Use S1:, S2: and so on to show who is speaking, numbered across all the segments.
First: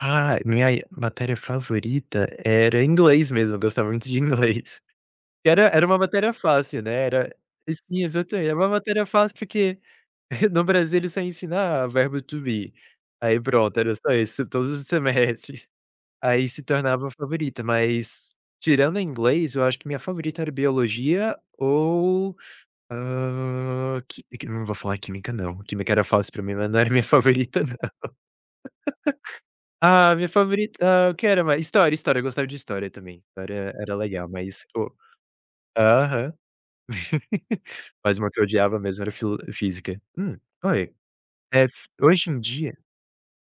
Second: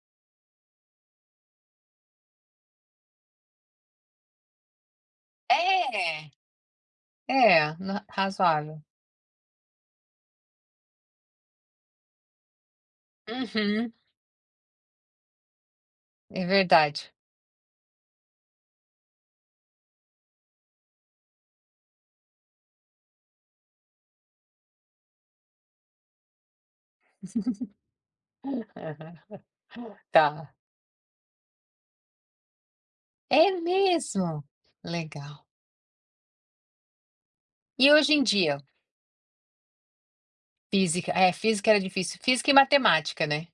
S1: Ah, minha matéria favorita era inglês mesmo. Eu gostava muito de inglês. Que era era uma
S2: É.
S1: matéria fácil, né. Era
S2: É,
S1: sim,
S2: r
S1: exatamen era uma
S2: razoável.
S1: matéria fácil, porque, no Brasil, ele só ensinar verbo to be. Aí, pronto.
S2: Uhum.
S1: Era só isso todos os semestres.
S2: É
S1: Aí se tornava
S2: verdade.
S1: a favorita. Mas, tirando inglês, eu acho que minha favorita era biologia ou, hã, qui quim eu não vou falar química, não. Química era fácil pra mim, mas não era minha favorita, não.
S2: Aham.
S1: Ah, minha
S2: Tá.
S1: favorita, hã, o que era mais? História, história. Eu gostava de história também.
S2: É
S1: História era legal,
S2: mesmo?
S1: mas pô
S2: Legal.
S1: aham.
S2: E hoje
S1: Mas
S2: em
S1: uma que eu
S2: dia?
S1: odiava mesmo era filo física. Hum, oi?
S2: Física. É,
S1: Eh,
S2: física era
S1: f
S2: difícil,
S1: hoje em
S2: física e
S1: dia
S2: matemática, né.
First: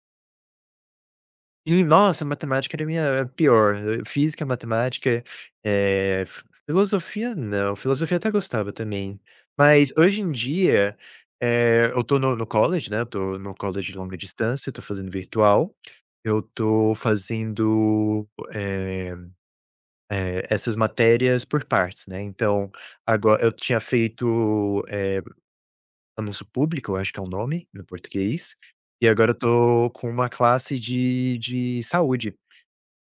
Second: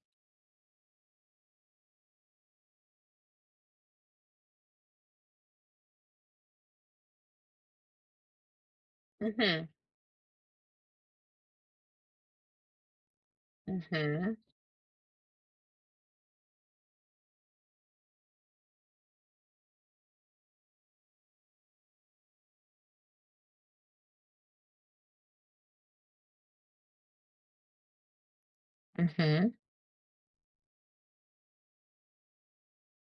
S1: Ih, nossa, matemática era minha pior. Física, matemática. Eh, f filosofia não. Filosofia até gostava também.
S2: Uhum.
S1: Mas, hoje em dia, eh, eu estou no no college, né, eu estou no college longa
S2: Uhum.
S1: distância, estou fazendo virtual. Eu estou fazendo, eh, eh, essas matérias por partes, né, então, agora eu tinha feito, eh, anúncio público, acho que é o nome no português. E agora eu
S2: Uhum.
S1: estou com uma classe de de saúde.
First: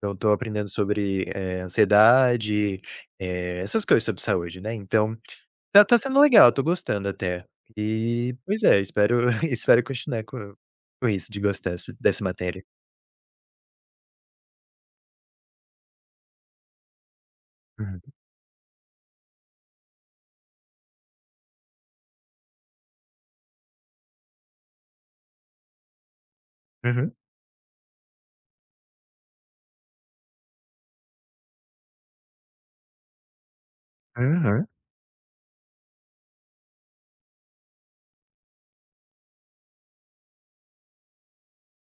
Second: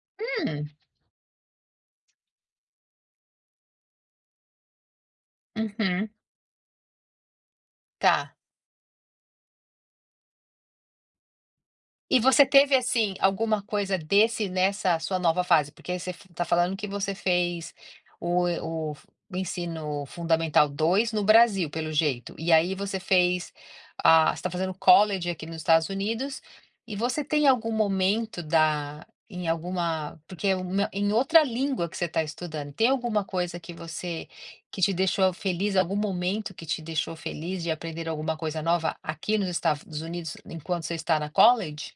S1: Então eu estou aprendendo
S2: Hum.
S1: sobre, eh, ansiedade, eh, essas coisas sobre saúde, né. Então, tá tá
S2: Uhum.
S1: sendo legal. Estou gostando até.
S2: Tá.
S1: E, pois é, espero espero continuar com com isso de gostar essa
S2: E
S1: dessa
S2: você
S1: matéria.
S2: teve, assim, alguma coisa desse nessa sua nova fase? Porque aí você f está falando que você fez
S1: Uhum.
S2: o o o ensino fundamental 2 no Brasil, pelo jeito. E aí você fez, ah você está fazendo college aqui nos Estados Unidos. E
S1: Uhum.
S2: você tem algum momento da em alguma porque uma em outra língua que você está estudando. Tem alguma coisa que você
S1: Uhum.
S2: que te deixou feliz algum momento que te deixou feliz de aprender alguma coisa nova aqui nos Estados Unidos enquanto você está na college?